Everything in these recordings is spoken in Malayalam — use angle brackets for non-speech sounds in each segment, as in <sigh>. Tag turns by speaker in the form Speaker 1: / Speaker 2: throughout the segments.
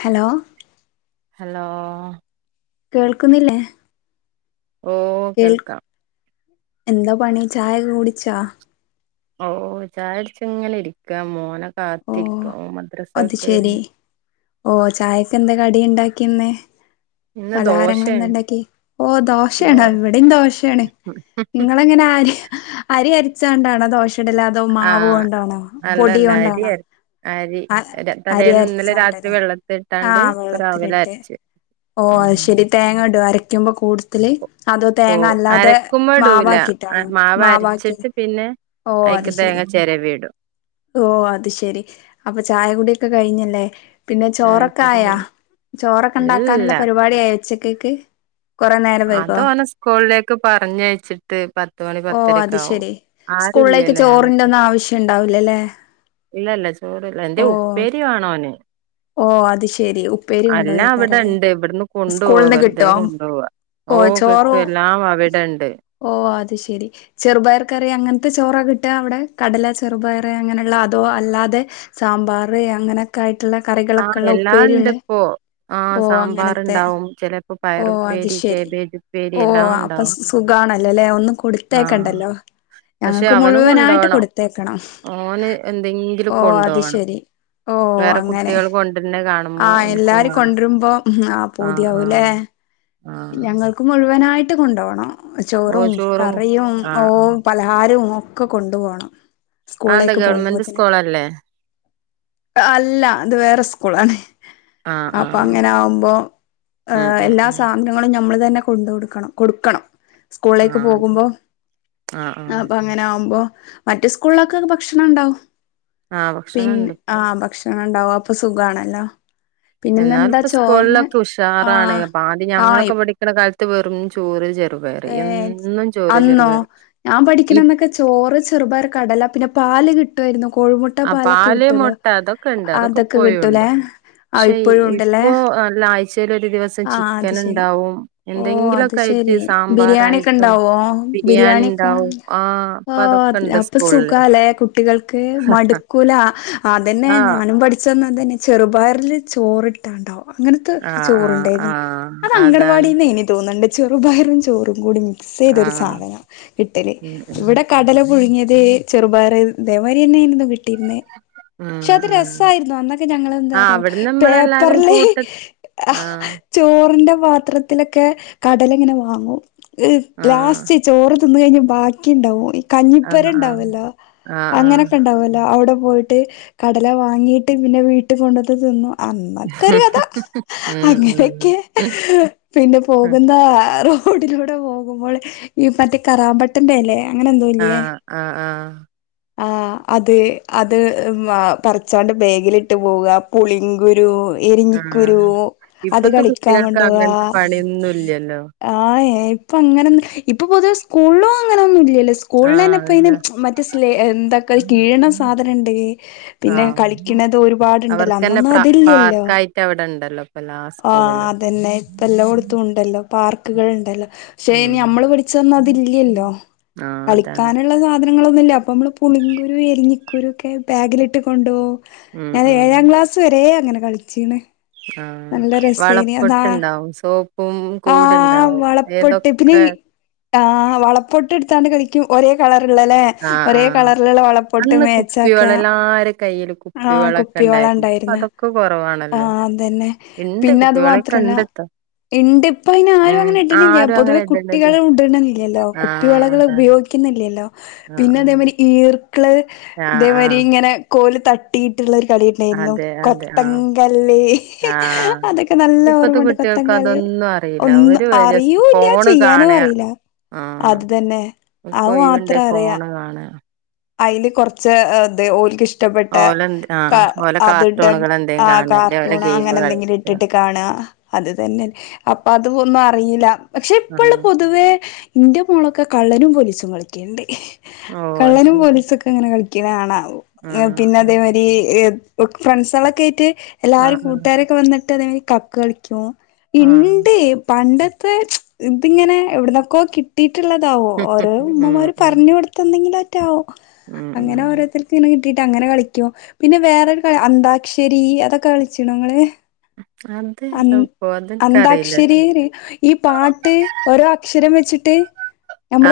Speaker 1: ഹലോ
Speaker 2: ഹലോ
Speaker 1: കേൾക്കുന്നില്ലേ?
Speaker 2: ഓഹ്
Speaker 1: കേൾ
Speaker 2: കേൾക്കാ.
Speaker 1: എന്താ പണി, ചായൊക്ക കുടിച്ചാ?
Speaker 2: ഓഹ് ചായുട്ച്ച് ഇങ്ങനെ ഇരിക്കാ മോനെ
Speaker 1: ഓ
Speaker 2: കാത്തിരിക്കാ ഓൻ മദ്രസ വിട്ട് വര്നെ.
Speaker 1: ഓഹ് ചായക്കെന്താ കടി ഇണ്ടാക്കിയെ ഇന്ന്?
Speaker 2: ഇന്ന്
Speaker 1: പലഹാരങ്ങള് എന്താ
Speaker 2: ദോശയാണ്
Speaker 1: ഇണ്ടാക്കി? ഓഹ്
Speaker 2: ദോ
Speaker 1: ദോശയാണൊ ഇവടിം ദോശേണ്. ഇങ്ങളെങ്ങനെ ആര് അരി അരിച്ചാണ്ടാണോ ദോശ ചുടല് അതോ മാവ്
Speaker 2: ആഹ്
Speaker 1: കൊണ്ടാണോ പൊടി
Speaker 2: അല്ലല്ല അരി
Speaker 1: കൊണ്ടാണോ?
Speaker 2: അര അരി
Speaker 1: അഹ് അരി
Speaker 2: തലേന്ന് ഇന്നലെ
Speaker 1: അരച്ചാണ്ട്
Speaker 2: രാത്രി
Speaker 1: ലേ
Speaker 2: വെള്ളത്തി ഇട്ടാണ്ട്
Speaker 1: ആഹ്
Speaker 2: ഇപ്പ രാവിലെ
Speaker 1: വെള്ളത്തിലിട്ട്.
Speaker 2: അരച്ച്
Speaker 1: ഓഹ്
Speaker 2: ഉം
Speaker 1: അഹ് ശെരി. തേങ്ങെടോ അരക്ക്യുമ്പം കൂട്ടത്തില്? അതോ
Speaker 2: ഓ
Speaker 1: തേങ്ങ അല്ലാതെ
Speaker 2: അരക്കുമ്പോ ഇടൂല അ
Speaker 1: മാവാക്കിട്ടാണോ
Speaker 2: മാവ്
Speaker 1: മാവാക്കി?
Speaker 2: അരച്ചിട്ട് പിന്നെ.
Speaker 1: ഓഹ് അത്
Speaker 2: അയിക്ക് തേങ്ങ
Speaker 1: ശരി.
Speaker 2: ചെരവിടും
Speaker 1: ഓഹ് അത് ശെരി. അപ്പൊ ചായകുടി ഒക്കെ കഴിഞ്ഞല്ലേ. പിന്നെ
Speaker 2: ചായപ്പൊടി
Speaker 1: ചോറൊക്കായാ? ചോറൊക്കെ
Speaker 2: ഇല്ല
Speaker 1: ഇണ്ടാക്കാനുള്ള പരിപാടി ആയോ ഉച്ചക്കക്ക്?
Speaker 2: അതോനെ സ്കൂളിലേക്ക് പറഞ്ഞയച്ചിട്ട് പത്തുമണി
Speaker 1: ഓ അത്
Speaker 2: പത്തരെക്കെ ആവും.
Speaker 1: ശെരി സ്കൂളിലേക്ക്
Speaker 2: ആരുല്ലല്ലോ
Speaker 1: ചോറിന്റെ
Speaker 2: ഞാനൊറ്റ
Speaker 1: ഒന്നും ആവശ്യം ഉണ്ടാവൂല്ലല്ലേ.
Speaker 2: ഇല്ല ല്ല ചോറില്ല. എന്തേം ഉപ്പേരി വാണോന്.
Speaker 1: ഓ അത് ശെരി ഉപ്പേരി
Speaker 2: അല്ലാ
Speaker 1: കൊണ്ടോയേക്കാരല്ലേ
Speaker 2: അവിടെണ്ട് ഇവട്ന്ന് കൊണ്ടോവാ
Speaker 1: സ്കൂളിന്ന്
Speaker 2: വെറുതെ
Speaker 1: കിട്ടോ
Speaker 2: കൊണ്ടോവാ. ഓഹ് കിട്ടും എല്ലാം അവിടെണ്ട്.
Speaker 1: ഓഹ് അത് ശെരി. ചെറുപയർ കറി അങ്ങൻ ത്തെ ചോറാ കിട്ടാ അവിടെ. കടല ചെറുപയർ അങ്ങനെള്ള അതോ അല്ലാതെ സാമ്പാർ അങ്ങനെ ക്കായിട്ടുള്ള കറികളൊക്കെ
Speaker 2: ആഹ്
Speaker 1: ഉള്ള
Speaker 2: എല്ലാം
Speaker 1: ഉപ്പേരി ഉള്ളെ
Speaker 2: ഇണ്ട്പ്പോ
Speaker 1: ഓഹ് അങ്ങനെത്തെ.
Speaker 2: ചെലേപ്പോ പ
Speaker 1: ഓഹ് അത് ശെരി. ഓഹ് അപ്പൊ
Speaker 2: ഉണ്ടാവും
Speaker 1: സ് സുഖാണല്ലോ ല്ലേ ഒന്നും
Speaker 2: ആഹ്
Speaker 1: കൊടുത്തയക്കണ്ടല്ലോ.
Speaker 2: പക്ഷെ
Speaker 1: ഞങ്ങക്ക്
Speaker 2: അവന്
Speaker 1: മുഴുവനായിട്ട്
Speaker 2: കൊണ്ടോണം
Speaker 1: കൊടുത്തയക്കണം.
Speaker 2: ഓന് എന്തെങ്കിലും
Speaker 1: ഓഹ് അത്
Speaker 2: കൊണ്ടോവണം
Speaker 1: ശരി. ഓഹ്
Speaker 2: വേറെ
Speaker 1: അങ്ങനെ.
Speaker 2: കുട്ടികൾ കൊണ്ടര്ണെ കാണുമ്പോ
Speaker 1: ആഹ്
Speaker 2: ഇൻക്കും
Speaker 1: എല്ലാരും
Speaker 2: വേണം
Speaker 1: കൊണ്ട്രുമ്പോം ആഹ് പൂതിയാവുലേ.
Speaker 2: ആഹ്
Speaker 1: ഞങ്ങൾക്ക് മുഴുവനായിട്ട് കൊണ്ടോണം ചോറും കറിയും
Speaker 2: ആഹ്
Speaker 1: ഓഹ്.
Speaker 2: ആഹ്
Speaker 1: പലഹാരും ഒക്കെ കൊണ്ടു പോണം
Speaker 2: അതെന്താ
Speaker 1: സ്കൂളിലേക്ക്
Speaker 2: ഗവൺമെന്റ്
Speaker 1: പോവുമ്പോത്തിന്.
Speaker 2: സ്കൂളല്ലേ
Speaker 1: അല്ല ഇത് വേറെ സ്കൂളാണ്.
Speaker 2: ആഹ്
Speaker 1: അപ്പ
Speaker 2: ആഹ്
Speaker 1: അങ്ങന ആവുമ്പോ
Speaker 2: ഉം ഉം
Speaker 1: എല്ലാ സ്
Speaker 2: ഉം
Speaker 1: <unintelligible> ളും ഞമ്മള് തന്നെ കൊണ്ട് കൊടുക്കണം കൊടുക്കണം സ്കൂളെക്ക്
Speaker 2: ആഹ് അതെ
Speaker 1: പോകുമ്പോ
Speaker 2: ആഹ് ആഹ്
Speaker 1: അപ്പ അങ്ങനെ ആവുമ്പോ മറ്റ് സ്കൂൾലൊക്ക ഭക്ഷണം ഇണ്ടാവും
Speaker 2: ആഹ്
Speaker 1: പിന്നെ
Speaker 2: ഭക്ഷണണ്ട്
Speaker 1: ആ
Speaker 2: ഇപ്പൊ.
Speaker 1: ഭക്ഷ ണം ഇണ്ടാവും അപ്പ സുഖാണല്ലോ
Speaker 2: എന്നാല്
Speaker 1: പിന്നെന്നെന്താ
Speaker 2: ഇപ്പ
Speaker 1: ചോറിന്
Speaker 2: സ്കൂൾലൊക്ക
Speaker 1: ആ
Speaker 2: ഉഷാറാണ് പാണ്ട്
Speaker 1: ആ
Speaker 2: ഞങ്ങളൊക്ക പഠിക്ക്ണ കാൽത്ത് വെറും ചോറ് ചെറുപയറ്
Speaker 1: ഏ
Speaker 2: എന്നും ചോറ്
Speaker 1: അന്നോ
Speaker 2: ചെറുപയറ്
Speaker 1: ഞാൻ പഠിക്ക്ണ അന്നൊക്കെ ചോറ്, ചെറുപയറ് കടല പിന്നെ പാല് കി ട്ടുവായിരുന്നു കോഴിമുട്ട
Speaker 2: ആഹ്
Speaker 1: പാലൊക്ക
Speaker 2: പാല്
Speaker 1: കിട്ടൂലോ
Speaker 2: മുട്ട അതൊക്കെ ഉണ്ട് അതൊക്കെ
Speaker 1: അതക്ക
Speaker 2: ഇപ്പോഴുണ്ട്
Speaker 1: കിട്ടൂലേ ആ
Speaker 2: പക്ഷെ
Speaker 1: ഇപ്പോഴും ഉണ്ടല്ലേ
Speaker 2: ഇപ്പൊ നല്ല ആഴ്ചേല് ഒരു ദിവസം
Speaker 1: ആ അത്
Speaker 2: ചിക്കന്
Speaker 1: ശരി
Speaker 2: ഇണ്ടാവും
Speaker 1: ഓ അത്
Speaker 2: എന്തെങ്കിലോക്ക ആയിറ്റ്
Speaker 1: ശെരി
Speaker 2: സാ
Speaker 1: ബിരിയാണി ഒക്ക ഇണ്ടാവോ ബിരിയാണിക്കെ
Speaker 2: ഉണ്ടാവും ആഹ്
Speaker 1: ഓ
Speaker 2: അപ്പൊ അതൊക്കെ ഉണ്ട്
Speaker 1: അപ്പ
Speaker 2: സ്കൂളില്
Speaker 1: സുഖാ ലെ കുട്ടികൾക്ക് മട്ക്കൂല
Speaker 2: ആഹ്
Speaker 1: അതന്നെ ഞാനും പഠിച്ച അന്ന് അതന്നെ ചെറുപയർല് ചോറ്ട് ട്ട്ണ്ടോ അങ്ങനത്തെ
Speaker 2: ആഹ്
Speaker 1: ചോറ്
Speaker 2: ആഹ്
Speaker 1: ഇണ്ടായ്‌ന്ന്
Speaker 2: ആഹ്
Speaker 1: അത്
Speaker 2: അതാണ്
Speaker 1: അങ്കണവാടിന്നെനി തോന്ന്ണ്ട് ചെറുപയറും ചോറും കൂടി മിക്സ് ചെയ്തൊരു
Speaker 2: ആഹ്
Speaker 1: സാധനാ കിട്ടല്
Speaker 2: ഉം ഉം
Speaker 1: ഇവട കടല പുഴുങ്ങിയത് ചെറുപയറ് ഇതെമാരിന്നെയ്‌ര്ന്നു കിട്ടിര്ന്നേ പക്ഷെ
Speaker 2: ഉം
Speaker 1: അത്
Speaker 2: ഉം
Speaker 1: രസായിരുന്നു അന്നൊക്കെ ഞങ്ങള്
Speaker 2: ആഹ്
Speaker 1: എന്താറിയോ
Speaker 2: അവിടുന്ന് നമ്മളെല്ലാരും
Speaker 1: പേപ്പറർല്
Speaker 2: കൂട്ട ആഹ്
Speaker 1: ചോറ്ന്റെ പാത്രത്തിലൊക്കെ കടല ഇങ്ങനെ വാങ്ങൂ
Speaker 2: ആഹ്
Speaker 1: ലാസ്റ്റ് ചോറ് തിന്ന് കഴിഞ്ഞ് ബാക്കി ഇണ്ടാവും ഇ കഞ്ഞിപ്പെര
Speaker 2: ആഹ് ആഹ്
Speaker 1: ഇണ്ടാവോല്ലോ
Speaker 2: ആഹ് ആഹ്
Speaker 1: അങ്ങനെക്കെ ഇണ്ടാവോല്ലോ അവ്ടെ പോയി ട്ട് കടല വാങ്ങീട്ട് പിന്നെ വീട്ട് കൊണ്ടന്ന് തിന്നു അന്നൊക്കെ ഒര് കഥ
Speaker 2: ഉം ഉം
Speaker 1: അങ്ങനെക്കെ പിന്നെ പോകുന്ന ആറു റോഡിലൂടെ പോകുമ്പോൾ ഈ മറ്റേ കറാമ്പട്ടന്റെ എലെ അങ്ങനെ എന്തോ ഇല്ല്യെ
Speaker 2: ആ ആഹ്
Speaker 1: ആ അത് അത് പറിച്ചാണ്ട് ബേഗിലിട്ട് പോക പുളിങ്കുരു എരിഞ്ഞിക്കുരു
Speaker 2: ആഹ്
Speaker 1: അത്
Speaker 2: ഇപ്പത്തെ
Speaker 1: കളിക്കാം
Speaker 2: കുട്ടികൾക്ക്
Speaker 1: കൊണ്ടോവാ
Speaker 2: അങ്ങനത്തെ പണിയൊന്നും ഇല്ലല്ലോ
Speaker 1: ആ ഏ ഇപ്പ അങ്ങനെന്ന് ഇപ്പ പൊതുവെ സ്കൂൾലും അങ്ങനെന്നു ഇല്ല്യല്ലോ സ്
Speaker 2: ആഹ്
Speaker 1: കൂൾലന്നെപ്പ
Speaker 2: അല്ല
Speaker 1: അയിന് മറ്റെ സ് എന്തക്കെ കീയ്‌ണ സാധനം ഇണ്ട് പിന്നെ
Speaker 2: ആഹ്
Speaker 1: കളിക്ക്ണത് ഒരുപാട് ണ്ടല്ലോ
Speaker 2: അവർക്കന്നെ
Speaker 1: അന്നൊന്നും
Speaker 2: പ്ര
Speaker 1: അതില്ല്യല്ലോ
Speaker 2: പാർക്കായിട്ട് അവിടെ ഉണ്ടല്ലോ ഇപ്പ എല്ലാ
Speaker 1: ആ
Speaker 2: സ്കൂളിലും
Speaker 1: അതന്നെ ഇപ്പ എല്ലോട്ത്തു ഉണ്ടല്ലോ പാർക്കുകൾ ഇണ്ടല്ലോ പക്ഷേ ഇനി
Speaker 2: ഉം
Speaker 1: നമ്മള് പഠിച്ചന്ന് അതില്ല്യല്ലോ
Speaker 2: ആഹ് അതാണ്
Speaker 1: കളിക്കാന്ള്ള സാ ധനങ്ങളൊന്നുല്ല അപ്പം നമ്മള് പുളിങ്കുരു എലിഞ്ഞിക്കുരു ഒക്കെ ബാഗിലിട്ട് കൊണ്ടുപോ
Speaker 2: ഉം
Speaker 1: ഞാന്
Speaker 2: ഉം
Speaker 1: എഴാം ക്ലാസ് വരെ അങ്ങനെ കൾച്ചീണ്
Speaker 2: ആഹ്
Speaker 1: നല്ല രസേനി അതാ
Speaker 2: വളപ്പൊട്ടുണ്ടാവും സോപ്പും
Speaker 1: ആ
Speaker 2: കൂടുണ്ടാവും
Speaker 1: വളപ്പൊട്ട് പിന്നെ ഈ
Speaker 2: ഏതൊക്കെ
Speaker 1: ആ വളപ്പൊട്ട് ഇട്ത്താണ്ട് കളിക്കും ഒരേ കളറ്ള്ള ലെ
Speaker 2: ആഹ്
Speaker 1: ഒരേ
Speaker 2: ആഹ്
Speaker 1: കളർല്ള്ള വളപൊട്ട്
Speaker 2: അന്ന്
Speaker 1: മേച്ചാക്ക
Speaker 2: കുപ്പിവെള്ളം എല്ലാരെ കയ്യില്
Speaker 1: ആ
Speaker 2: കുപ്പിവെള്ളൊക്കെ
Speaker 1: കുപ്പി വള
Speaker 2: ഇണ്ടായിരുന്നു ഇപ്പ
Speaker 1: ഇണ്ടായിര്ന്ന്
Speaker 2: അതൊക്കെ
Speaker 1: ആ
Speaker 2: കൊറവാണല്ലോ
Speaker 1: അതന്നെ
Speaker 2: ഇണ്ട്
Speaker 1: പിന്നെ അതു
Speaker 2: കുപ്പിവെള്ളൊക്കെ
Speaker 1: മാത്രല്ലാ
Speaker 2: ഇണ്ട്ട്ടോ
Speaker 1: ഇണ്ട് ഇപ്പ അയ്ന് ആരും
Speaker 2: ഉം
Speaker 1: അങ്ങനെ ഇട്ണില്ല്യ
Speaker 2: ആരും
Speaker 1: പൊതുവെ
Speaker 2: അങ്ങനെ ഇടണില്ല
Speaker 1: കുട്ടികള് ഇട്ണില്ല്യല്ലോ
Speaker 2: ആഹ്
Speaker 1: കുപ്പിവളകള്
Speaker 2: അതാണ്
Speaker 1: ഉപയോഗി ക്ക്‌ന്ന്ല്ല്യല്ലോ
Speaker 2: ആഹ്
Speaker 1: പിന്നെ
Speaker 2: ആഹ്
Speaker 1: അതേമാരി ഈർക്ക്ള്
Speaker 2: ആഹ്
Speaker 1: ഇതേമാരി
Speaker 2: ആഹ്
Speaker 1: ഇങ്ങനെ കോല് തട്ടിയിട്ട്ള്ള ഒരു കളി ഇണ്ടെര്ന്നു
Speaker 2: അതെ അതെ ആഹ്
Speaker 1: കൊത്തങ്കല്ല്
Speaker 2: ആഹ്
Speaker 1: അതക്ക നല്ല
Speaker 2: ഇപ്പത്തെ
Speaker 1: ഓർമ്മണ്ട്
Speaker 2: കുട്ടികൾക്ക്
Speaker 1: കൊത്തങ്കളി
Speaker 2: അതൊന്നും അറിയില്ല
Speaker 1: ഒന്നു
Speaker 2: അവര് ജസ്റ്റ്
Speaker 1: അറിയൂല്ല്യ
Speaker 2: ഫോണ്
Speaker 1: ചെയ്യാനും
Speaker 2: കാണാ
Speaker 1: അറീല
Speaker 2: ആഹ്
Speaker 1: അത് തന്നെ
Speaker 2: ഓൽക്ക്
Speaker 1: അത് മാത്ര
Speaker 2: ഒഴിവുണ്ടേ
Speaker 1: അറിയ
Speaker 2: ഫോണ് കാണാ
Speaker 1: അയില് കൊർച്ച് ഇത് ഓൽക്ക് ഇഷ് ടപ്പെട്ട
Speaker 2: ഓലെ എന്ത്
Speaker 1: കാ
Speaker 2: ആഹ് ഓലെ
Speaker 1: അത് ഇട
Speaker 2: കാർട്ടൂണുകൾ എന്തേലും
Speaker 1: ആ
Speaker 2: കാണ അല്ലേ ഓലെ
Speaker 1: കാർട്ടൂണ്
Speaker 2: ഗെയിമ്
Speaker 1: അങ്ങനെ എന്തെങ്കിലും
Speaker 2: കളിക്ക
Speaker 1: ഇട്ട്ട്ട് കാണ അത് തന്നെ അപ്പ അതു ഒന്നു അറീല പക്ഷെ ഇപ്പള്ള
Speaker 2: ആഹ്
Speaker 1: പൊതുവേ ഇന്റെ മോളൊക്ക കള്ളനും പൊലീസും കളിക്ക്യൽണ്ട്
Speaker 2: ഓഹ് അത് ശരി.
Speaker 1: റിസൊക്കെങ്ങനെ കൾക്കിണാണ.
Speaker 2: ആഹ്
Speaker 1: പിന്നെ അതെ
Speaker 2: ആഹ്
Speaker 1: മാരി ഫ്രണ്ട്സൊളെക്കേറ്റ് എല്ലാരും
Speaker 2: ആഹ്
Speaker 1: കൂട്ടാരൊക്കെ വന്ന്ട്ട് അതേ മാരി കക്ക് കളിക്കും.
Speaker 2: ആഹ്
Speaker 1: ഇണ്ട് പണ്ടത്തെ ഇതിങ്ങനെ എവ്ട്ന്നൊക്കോ കിട്ടിയിട്ട്ള്ളതാ വൊ. ഓരോരൊ
Speaker 2: ഉം
Speaker 1: ഉമ്മമാര്
Speaker 2: ഉം
Speaker 1: പർഞ് കൊടുത്ത എന്തെങ്കിലാ.... റ്റാവും.
Speaker 2: ഉം
Speaker 1: അങ്ങനെ
Speaker 2: ഉം
Speaker 1: ഓരോരുത്ത.... കിട്ടീട്ട് അങ്ങനെ കളിക്കും. പിന്നെ വേറൊരു കളി അന്താക്ഷരി. അതൊക്കെ കളിച്ചീണൊങ്ങള്. അന്ന്
Speaker 2: അതേതാപ്പോ
Speaker 1: അന്താക്ഷരീ
Speaker 2: അതെനിക്കറിയില്ലട്ടോ
Speaker 1: പറയും. ഈ പാട്ട് ഓരോ അക്ഷരം വെച്ചിട്ട്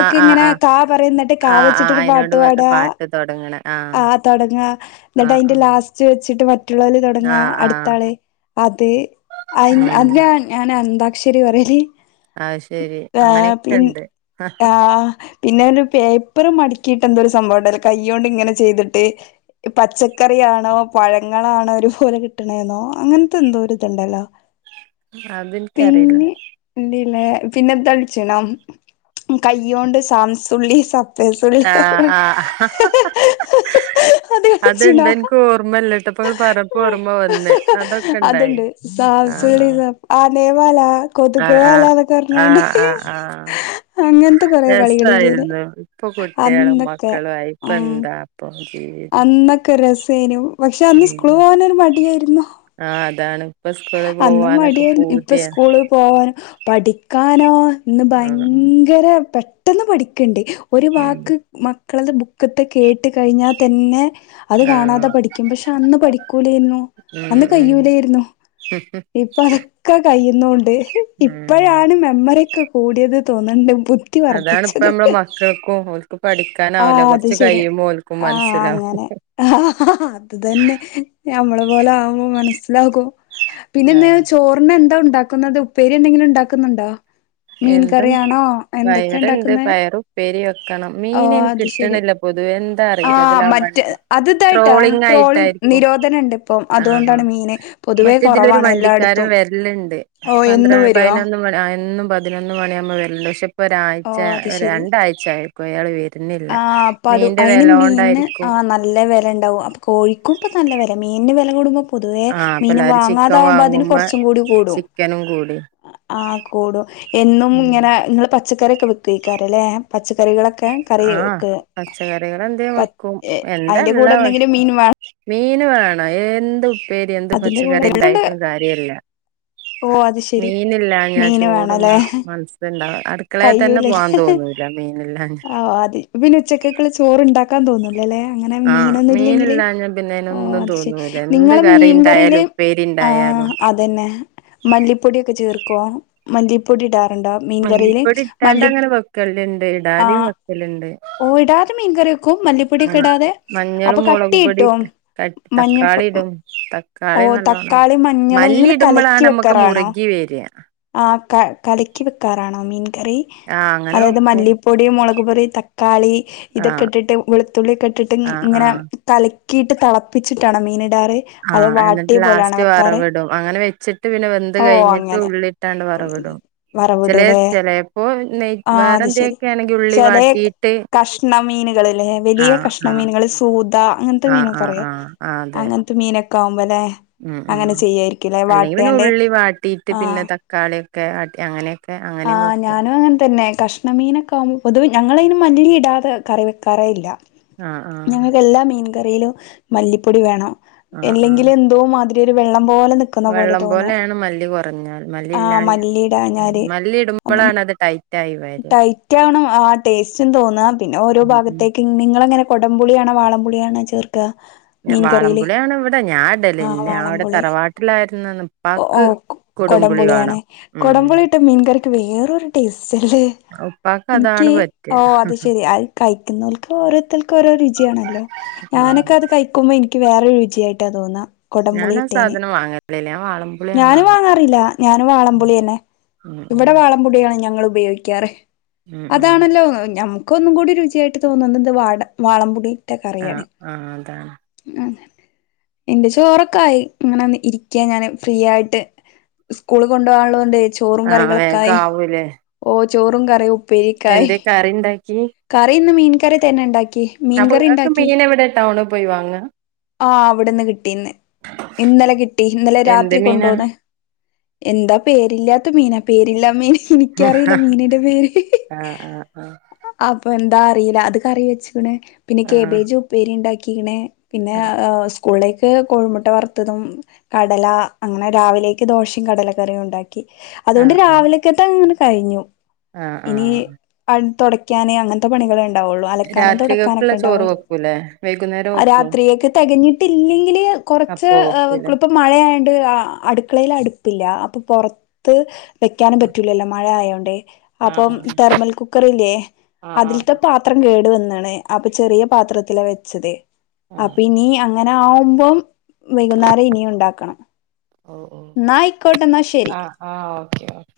Speaker 2: ആഹ് ആഹ്
Speaker 1: ങ്ങനെ
Speaker 2: ആഹ്
Speaker 1: കാ പറയും ന്നെട്ട് കാ
Speaker 2: ആഹ് ആഹ്
Speaker 1: വെച്ചിട്ടൊരു പാ....
Speaker 2: അയിനോട് പാട്ട് തൊടങ്ങണ
Speaker 1: ആഹ് തൊടങ്ങാ. ന്നെട്ട്
Speaker 2: ആഹ്
Speaker 1: അയ്ന്റെ
Speaker 2: ആഹ്
Speaker 1: ലാസ്റ്റ് വെച്ചിട്ട് മറ്റുള്ളോല് തൊടങ്ങാ
Speaker 2: ആഹ് ആഹ്
Speaker 1: അട്ത്താള്. അതെ. അയ്ൻ
Speaker 2: ഉം
Speaker 1: അത് നാ ഞാന് അന്താക്ഷരി പറയല്.
Speaker 2: അത് ശരി
Speaker 1: ആഹ് പിൻ
Speaker 2: അങ്ങനെയൊക്കെണ്ട്
Speaker 1: ആഹ്. പിന്നെ പിന്നെ പേപ്പറ് മടക്കിയിട്ട് എന്തോരു സംഭവണ്ടല്ലൊ കൈയ്യോണ്ട് ഇങ്ങനെ ചെയ്ത്ട്ട് പച്ചക്കറിയാണൊ, പഴങ്ങളാണൊ ഒരു പോലെ കിട്ട് ണേന്നൊ അങ്ങൻത്തെ എന്തോരിത്ണ്ടല്ലൊ?
Speaker 2: അത് ൻക്കറീല.
Speaker 1: ഇല്യലേ. പിന്നെ തെൾച്ചീണൊ കൈയ്യോണ്ട് സാം സുള്ളി സ.... തേഹ്സുള്ളി
Speaker 2: ആഹ് ആഹ്
Speaker 1: അത്
Speaker 2: അത്ണ്ട്
Speaker 1: കൾച്ചീണൊ.
Speaker 2: എനിക്ക് ഓർമ്മല്ലട്ടോ ഇപ്പൊ ഇങ്ങള് പറഞ്ഞപ്പോ ഓർമ്മ വന്ന് അതൊക്കെ
Speaker 1: അത്ണ്ട്.
Speaker 2: ഇണ്ടായിന്
Speaker 1: സാം
Speaker 2: ആഹ്
Speaker 1: സുള്ളി സപ് ആനേ വാലാ.
Speaker 2: ആഹ്
Speaker 1: കൊത്‌ക്കളെ
Speaker 2: ആഹ്
Speaker 1: അല്ലാന്നൊക്കെ പർഞ്ഞാണ്ട്
Speaker 2: ആഹ് ആഹ് ആഹ്
Speaker 1: അങ്ങൻത്തെ കൊറേ കളികളില്ലേ ന്യോ?
Speaker 2: പ്പ കുട്ട്യേളും, മക്കളു ആയി പ്പെന്താ പ്പൊ ഈ
Speaker 1: അന്നൊക്കെ രസേനു. പക്ഷെ അന്ന് സ്കൂള് പോവാനൊരു മടിയേരുന്നു.
Speaker 2: ആഹ് അതാണ്. പ്പൊ സ്കൂള് പോവാനൊക്കെ
Speaker 1: മടിയായിരുന്നു ഇപ്പൊ
Speaker 2: പൂതിയാ.
Speaker 1: സ്കൂള് പോവാനും. പഠിക്കാനോ ഇന്ന്
Speaker 2: ആഹ്
Speaker 1: ഭയങ്കര പെട്ടെന്ന് പഠിക്ക്ണ്ട്. ഒരു വാക്ക് മക്കളത് ബുക്ക്‌ത്തെ കേട്ട് കഴിഞ്ഞാ തന്നെ അത്
Speaker 2: ആഹ്
Speaker 1: കാണാതെ പഠിക്കും. പക്ഷെ അന്ന് പഠിക്കൂലേയ്ന്നു.
Speaker 2: ഉം
Speaker 1: അന്ന്
Speaker 2: ഉം
Speaker 1: കയ്യൂലോയി ര്ന്നു.
Speaker 2: <unintelligible>
Speaker 1: ഇപ്പ അതൊക്കെ കഴിയുന്നൂണ്ട്.
Speaker 2: ഉം
Speaker 1: ഇപ്പഴാണ് ന്ന മെമ്മറി യൊക്കെ കൂടിയത് തോന്ന്ണ്ട്. ബു
Speaker 2: അതാണ് പ്പം അമ്മളെ മക്കൾക്കും. ഓൽക്ക് പഠിക്കാനാവില്ല.
Speaker 1: ആഹ് അത്
Speaker 2: കൊർച്ച്
Speaker 1: ശരി
Speaker 2: കയ്യിമ്പ ഓൽക്കും
Speaker 1: ആഹ്
Speaker 2: മൻസ്സിലാവും.
Speaker 1: അങ്ങനെ അത് തന്നെ. യമ്മളെ പോലെ ആവുമ്പം മൻസ്സിലാവും. പിന്നെ എന്താ
Speaker 2: ആഹ്
Speaker 1: ചോറ്‌ന് എന്താ ഉണ്ടാക്കുന്നത്. ഉപ്പേരി എന്തെങ്കിലും ണ്ടാക്കുന്നുണ്ടൊ?
Speaker 2: എന്തും. വയറ്ണ്ട്
Speaker 1: ഉണ്ടാക്കുന്നെ
Speaker 2: പയറും പ്പേരി വെക്കണം.
Speaker 1: ഓ
Speaker 2: മീന് അതിന്
Speaker 1: അത് ശരി
Speaker 2: കിട്ട്ണില്ല പൊതുവെ. എന്താ
Speaker 1: ആ
Speaker 2: അറീല.
Speaker 1: മറ്റേ
Speaker 2: <unintelligible>
Speaker 1: അത് ഇതായിട്ടാ ട്രോളിങ്
Speaker 2: ട്രോളിംങ്ങായിട്ടായിരി.... പ്പൊ.
Speaker 1: നിരോധനം ഉണ്ട് ഇപ്പം
Speaker 2: ആഹ്, ആഹ്.
Speaker 1: അതുകൊണ്ടാണ് മീന് പൊതുവേ
Speaker 2: മറ്റെ തിലൊരു
Speaker 1: കുറവാണ്
Speaker 2: വണ്ടിക്കാരൻ
Speaker 1: എല്ലായിടത്തും
Speaker 2: വെര്ല്ണ്ട്.
Speaker 1: ഓ
Speaker 2: പന്ത്ര,
Speaker 1: എന്നും വരുവോ
Speaker 2: പയിനൊന്ന് മണി ആഹ് എന്നും പ തിനൊന്ന് മണിയാവുമ്പം വെര്ല്ണ്ട്. പക്ഷെ പ്പൊ
Speaker 1: ഓ
Speaker 2: ഒരാഴ്ച,
Speaker 1: അത്
Speaker 2: ഒരാ
Speaker 1: ശരി
Speaker 2: രണ്ടാഴ്ച്ചായി. പ്പൊ അയാള് വെര്ന്നില്ല.
Speaker 1: ആ അപ്പൊ അത്
Speaker 2: മീന്റെ
Speaker 1: അയിന് മീനിന് ആ
Speaker 2: വെലോണ്ടായിരിക്കും.
Speaker 1: നല്ല വെല ണ്ടാവും. അപ്പൊ കോഴിക്കും പ്പ നല്ല വെലെ. മീന്ന് വെല കൂടുമ്പൊ പൊതുവെ
Speaker 2: ആഹ് അപ്പൊ
Speaker 1: മീന്
Speaker 2: എല്ലാരും ചിക്കൻ
Speaker 1: വാങ്ങാതാവ്മ്പ അതിന്
Speaker 2: വാങ്ങുമ്പോ
Speaker 1: കൊർച്ചും കൂടി കൂടും.
Speaker 2: ചിക്കനും കൂടി
Speaker 1: ആഹ് കൂടും. എന്നും ങ്ങനെ ങ്ങെള് പച്ചക്കറിയൊക്കെ വെക്കേക്കാരം ലെ. പച്ചക്കറികളൊക്കെ. കറി
Speaker 2: ആഹ്
Speaker 1: വെക്ക
Speaker 2: പച്ചക്കറികളെന്തേം വെക്കും. എന്താ
Speaker 1: അതിന്റെ കൂടെ
Speaker 2: ള്ളെ
Speaker 1: എന്തെങ്കിലും മീൻ വേണം
Speaker 2: മീന് വേണ എന്ത് ഉപ്പേരി എന്ത്
Speaker 1: അതിന്റെ
Speaker 2: പച്ചക്കറി
Speaker 1: കൂടെണ്ട്
Speaker 2: ഇണ്ടായിട്ടും കാര്യല്ല
Speaker 1: ഓ അത് ശെരി
Speaker 2: മീനില്ലാഞാ
Speaker 1: മീന്
Speaker 2: ചോറുന്ന
Speaker 1: വേണല്ലേ
Speaker 2: മനസ്ണ്ടാവാ അട് അടുക്കളേ തന്നെ പോവാൻ തോന്നുലാ മീൻ
Speaker 1: ആഹ് അതി പിന്നെ ഉച്ചക്കെക്കുള്ള ചോറുണ്ടാക്കാൻ തോന്നും ലല്ലെ അങ്ങനെ
Speaker 2: ആഹ്
Speaker 1: മീനൊന്നുല്ലെങ്കില്
Speaker 2: മീനില്ലാഞ്ഞാ പിന്നെ
Speaker 1: ഓഹ്
Speaker 2: അയിനൊന്നും
Speaker 1: അത് ശരി നിങ്ങള് മീൻകറിയില് ആ
Speaker 2: ഉപ്പേരിയുണ്ടായാലും
Speaker 1: അതന്നെ മല്ലിപ്പൊടിയൊക്കെ ചേർക്കോ മല്ലിപ്പൊടിടാറുണ്ടോ മീൻകറില്
Speaker 2: പൊടി ഇട്ടാണ്ട് അങ്ങനെ വെക്കല്ണ്ട് ഇടാതെയും വെക്കലുണ്ട്
Speaker 1: ഓഹ് ഇടാതെ മീൻ കറി വെ ക്കും മല്ലിപ്പൊടിയൊക്കെയിടാതെ അപ്പൊ
Speaker 2: മഞ്ഞളും മുളക് പൊടി
Speaker 1: കട്ടിയിട്ടോ
Speaker 2: ഇട്ട് തട്ട്
Speaker 1: മഞ്ഞ പൊ
Speaker 2: തക്കാളി ഇടും തക്കാളി
Speaker 1: ഓഹ്
Speaker 2: നല്ലോണം ഇടും
Speaker 1: തക്കാളി മഞ്ഞളും
Speaker 2: മല്ലി
Speaker 1: ഇങ്ങള് കലക്കി
Speaker 2: ഇടുമ്പളാണ് നമ്മക്ക്
Speaker 1: വെക്കാറാണോ
Speaker 2: മുറുകി വരാ
Speaker 1: ആഹ് കല കലക്കി വെക്കാറാണോ മീൻ കറി
Speaker 2: ആഹ് അങ്ങനെ
Speaker 1: അതായത്
Speaker 2: വെക്കും
Speaker 1: മല്ലി പൊടിയും മുളക്പൊടി തക്കാളി ഇതൊക്കെ
Speaker 2: ആഹ്
Speaker 1: ഇട്ടിട്ട് വെളുത്തുള്ളിക്കെട്ടിട്ട്
Speaker 2: ആഹ്
Speaker 1: ഇങ്ങനെ
Speaker 2: ആഹ്
Speaker 1: കലക്കിട്ട് തളപ്പിച്ചിട്ടാണോ മീനിടാറ് അതോ
Speaker 2: ആഹ് എന്നിട്ട്
Speaker 1: വാട്ടിയ പോലാണോ
Speaker 2: ലാസ്റ്റ്
Speaker 1: വെക്കാറ്
Speaker 2: വറവിടും അങ്ങനെ വെച്ചിട്ട് പിന്നെ വെന്ത്
Speaker 1: ഓ
Speaker 2: കഴിഞ്ഞിട്ട്
Speaker 1: അങ്ങനെ
Speaker 2: ഉള്ളിട്ടാണ്ട് വറവിടും ചെലേ
Speaker 1: വറവിടൂലേ
Speaker 2: ചെലേപ്പോ നെയ്
Speaker 1: ആഹ് അത് ശരി
Speaker 2: വേറെന്തേക്കെ ആണെങ്കി ഉള്ളി
Speaker 1: ചെലെ
Speaker 2: വാട്ടിയിട്ട്
Speaker 1: കഷ്ണം മീനുകളലേ വലിയ കഷ്
Speaker 2: ആഹ്
Speaker 1: കഷണ
Speaker 2: ആഹ്
Speaker 1: മീനുകള് സൂദ അങ്ങനത്തെ
Speaker 2: ആഹ്
Speaker 1: മീനുകള്
Speaker 2: ആഹ്
Speaker 1: അറിയൊ
Speaker 2: ആഹ് ആഹ് അതെ
Speaker 1: അങ്ങനത്തെ മീനോക്കെ ആമ്പോല്ലെ
Speaker 2: ഉം ഉം
Speaker 1: അങ്ങനെ ചെയ്യായിരിക്കുല്ലേ വാട്ടിയാന്റെ ആഹ്
Speaker 2: തക്കാളിയൊക്കെയാക്കി അങ്ങനെ
Speaker 1: ആഹ് ഞാനും അങ്ങനെ തന്നെ കഷ് കഷ്ണ മീനൊക്കെയാകുമ്പോ പൊതുവെ ഞങ്ങള്തിന് മല്ലിയിടാതെ കറി വെക്കാറേ ഇല്ല
Speaker 2: ആഹ് ആഹ്
Speaker 1: ഞങ്ങൾക്ക് എല്ലാ മീൻ കറിയിലും മല്ലിപ്പൊടി വേണം
Speaker 2: ആഹ് ആഹ്
Speaker 1: എല്ലെങ്കില് എന്തോ മാതിരി ഒരു വെള്ളം പോലെ നിക് ക്കുന്ന പോലെ
Speaker 2: വെള്ളം
Speaker 1: തോന്നും
Speaker 2: പോലെയാണ് മല്ലി കുറഞ്ഞാൽ മല്ലി
Speaker 1: ആഹ്
Speaker 2: ഇല്ലാഞ്ഞ ഉം.
Speaker 1: മല്ലിയിടാഞ്ഞാല്
Speaker 2: മല്ലി
Speaker 1: അപ്പം
Speaker 2: ഇടുമ്പോഴാണ് അത് ടൈറ്റ് ആയി വര
Speaker 1: ടൈറ്റ് ആണ് ആഹ് ടേസ്റ്റും തോന്നാ പിന്നെ ഓരോ
Speaker 2: ഉം ഉം
Speaker 1: ഭാഗത്തേക്ക് നിങ്ങളെങ്ങനെ കൊടംപുളിയാണോ വാളംപുളിയാണോ ചേർക്ക മീൻ കറിയില്
Speaker 2: വാളംപുളി ആണ് ഇവിടെ ഞാൻ ഇടല്
Speaker 1: ആഹ്
Speaker 2: ഇന്റെവിടെ
Speaker 1: വാളംപുളി
Speaker 2: തറവാട്ടിലായിരുന്ന
Speaker 1: ഓ
Speaker 2: ഇപ്പാക്ക്
Speaker 1: കൊടംപുളിയാണ് കൊടംപുളി ഇട്ട മീൻകറിക്ക് വേറൊരു ടേസ്റ്റ്ല്ലേ
Speaker 2: ഉപ്പാക്ക് അതാണ് പറ്റ്
Speaker 1: ഓഹ് അത് ശെരി കഴിക്കുന്നൽക്ക് ഓരോരുത്തർക്ക് ഓരോ രുചിയാണല്ലോ
Speaker 2: ഉം
Speaker 1: ഞാനൊക്കെ അത് കഴിക്കുമ്പോ ഇനിക്ക് വേറൊരു രുചിയായിട്ടാ തോന്നാ
Speaker 2: ഞാനാ
Speaker 1: കൊടംപുളിയിട്ടേന്
Speaker 2: സാധനം വാങ്ങലില്ല ഞാൻ വാളംപുളിയാണ്
Speaker 1: ഞാനും
Speaker 2: വാങ്ങ
Speaker 1: വാങ്ങാറില്ല ഞാന്
Speaker 2: ഉം
Speaker 1: വാളംപുളിന്നെ
Speaker 2: ഉം
Speaker 1: ഇവിടെ വാളംപുളിയാണ് ഞങ്ങള് ഉപയോഗിക്കാറ്
Speaker 2: ഉം ഉം ഉം
Speaker 1: അതാണല്ലോ ഞമ്മ ക്കൊന്നും കൂടി രുചിയായിട്ട് തോന്നുന്നത് എന്ത് വാട വാളമ്പുളിയിട്ട
Speaker 2: ആഹ്
Speaker 1: കറിയാണ്
Speaker 2: ആഹ് അതാണ്
Speaker 1: അങ്ങനെ എന്റെ ചോറൊക്കായി ഇങ്ങനെന്ന് ഇരിക്കയാ ഞാന് ഫ്രീയായിട്ട് സ്കൂള് കൊണ്ടുവനുള്ളത് കൊണ്ടേ ചോറും
Speaker 2: ആഹ് വേഗം
Speaker 1: കറികളൊക്കായി
Speaker 2: ആവൂലേ
Speaker 1: ഓഹ് ചോറും കറി ഉപ്പേരിക്കായി
Speaker 2: എന്തേ കറി ഇണ്ടാക്കി
Speaker 1: കറിന്ന് മീൻ കറി തന്നെ ഇണ്ടാക്കി
Speaker 2: അപ്പൊ
Speaker 1: മീൻകറി
Speaker 2: നിങ്ങക്ക്
Speaker 1: ഇണ്ടാക്കി
Speaker 2: മീനെവിടെ ടൗണി പോയിവാങ്ങ
Speaker 1: ആഹ് അവിടുന്ന് കിട്ടീന്ന് ഇന്നലെ കിട്ടി ഇന്നലെ
Speaker 2: എന്ത്
Speaker 1: രാത്രി
Speaker 2: മീനാ
Speaker 1: കൊണ്ടോന്ന് എന്താ പേരില്ലാത്ത മീനാ പേരില്ലാ മീന് എനിക്കറിയില്ല മീനിന്റെ പേര്
Speaker 2: ആഹ് ആഹ് ആഹ്
Speaker 1: അപ്പൊ എന്താ അറിയില്ല അത് കറിവെച്ചിക്കണ് പിന്നെ
Speaker 2: ആഹ്
Speaker 1: കേബേജ് ഉപ്പേരി ഇണ്ടാക്കി ക്കിണ് പിന്നെ ആ സ്കൂളിലേക്ക് കോഴിമുട്ട വറുത്തതും കടല അങ്ങനെ രാവിലേക്ക് ദോശയും കടല കറിയും ഉണ്ടാക്കി അതുകൊണ്ട്
Speaker 2: ആഹ്
Speaker 1: രാവിലക്കത്തെ അങ്ങനെ കഴിഞ്ഞു
Speaker 2: ആഹ്
Speaker 1: ഇനി
Speaker 2: ആഹ്
Speaker 1: അട് തൊടക്കാന് അങ്ങനത്തെ പണികള് ണ്ടാവൊള്ളൂ അലക്കാനും തുടക്കാനൊക്കെ
Speaker 2: രാത്രികക്കുള്ള ചോറ്
Speaker 1: ഇണ്ടാവൊള്ളൂ
Speaker 2: വെക്കൂലേ വൈകുന്നേരം വെക്കും
Speaker 1: രാത്രിയക്ക് തെകഞ്ഞിട്ട് ഇല്ലെങ്കില് കൊർച്ച്
Speaker 2: അപ്പൊ
Speaker 1: എഹ്
Speaker 2: വെക്കൂലേ
Speaker 1: ഇപ്പ മഴ ആയോണ്ട് അട്ക്കളേല് അടുപ്പില്ല അപ്പൊ പൊർത്ത് വെക്കാനും
Speaker 2: ആഹ്
Speaker 1: പറ്റൂലല്ലോ മഴ ആയോണ്ട്? അപ്പം
Speaker 2: ആഹ്
Speaker 1: തെർമൽ കുക്കറില്ലേ
Speaker 2: ആഹ്
Speaker 1: അതിൽത്തെ പ
Speaker 2: ആഹ്
Speaker 1: പാത്രം കേട് വന്ന്ണ് അപ്പ ചെറിയ പാത്രത്തില വെച്ചത് അപ്പ
Speaker 2: ആഹ്
Speaker 1: ഇനി അങ്ങനാവുമ്പം വൈകുന്നേരം ഇനിയും ഇണ്ടാക്കണം.
Speaker 2: ഓഹ് ഓഹ്
Speaker 1: ഇന്നാ അയ്കോട്ടെ ഇന്നശരി
Speaker 2: ആഹ് ആഹ് ഓക്കെ ഓക്കെ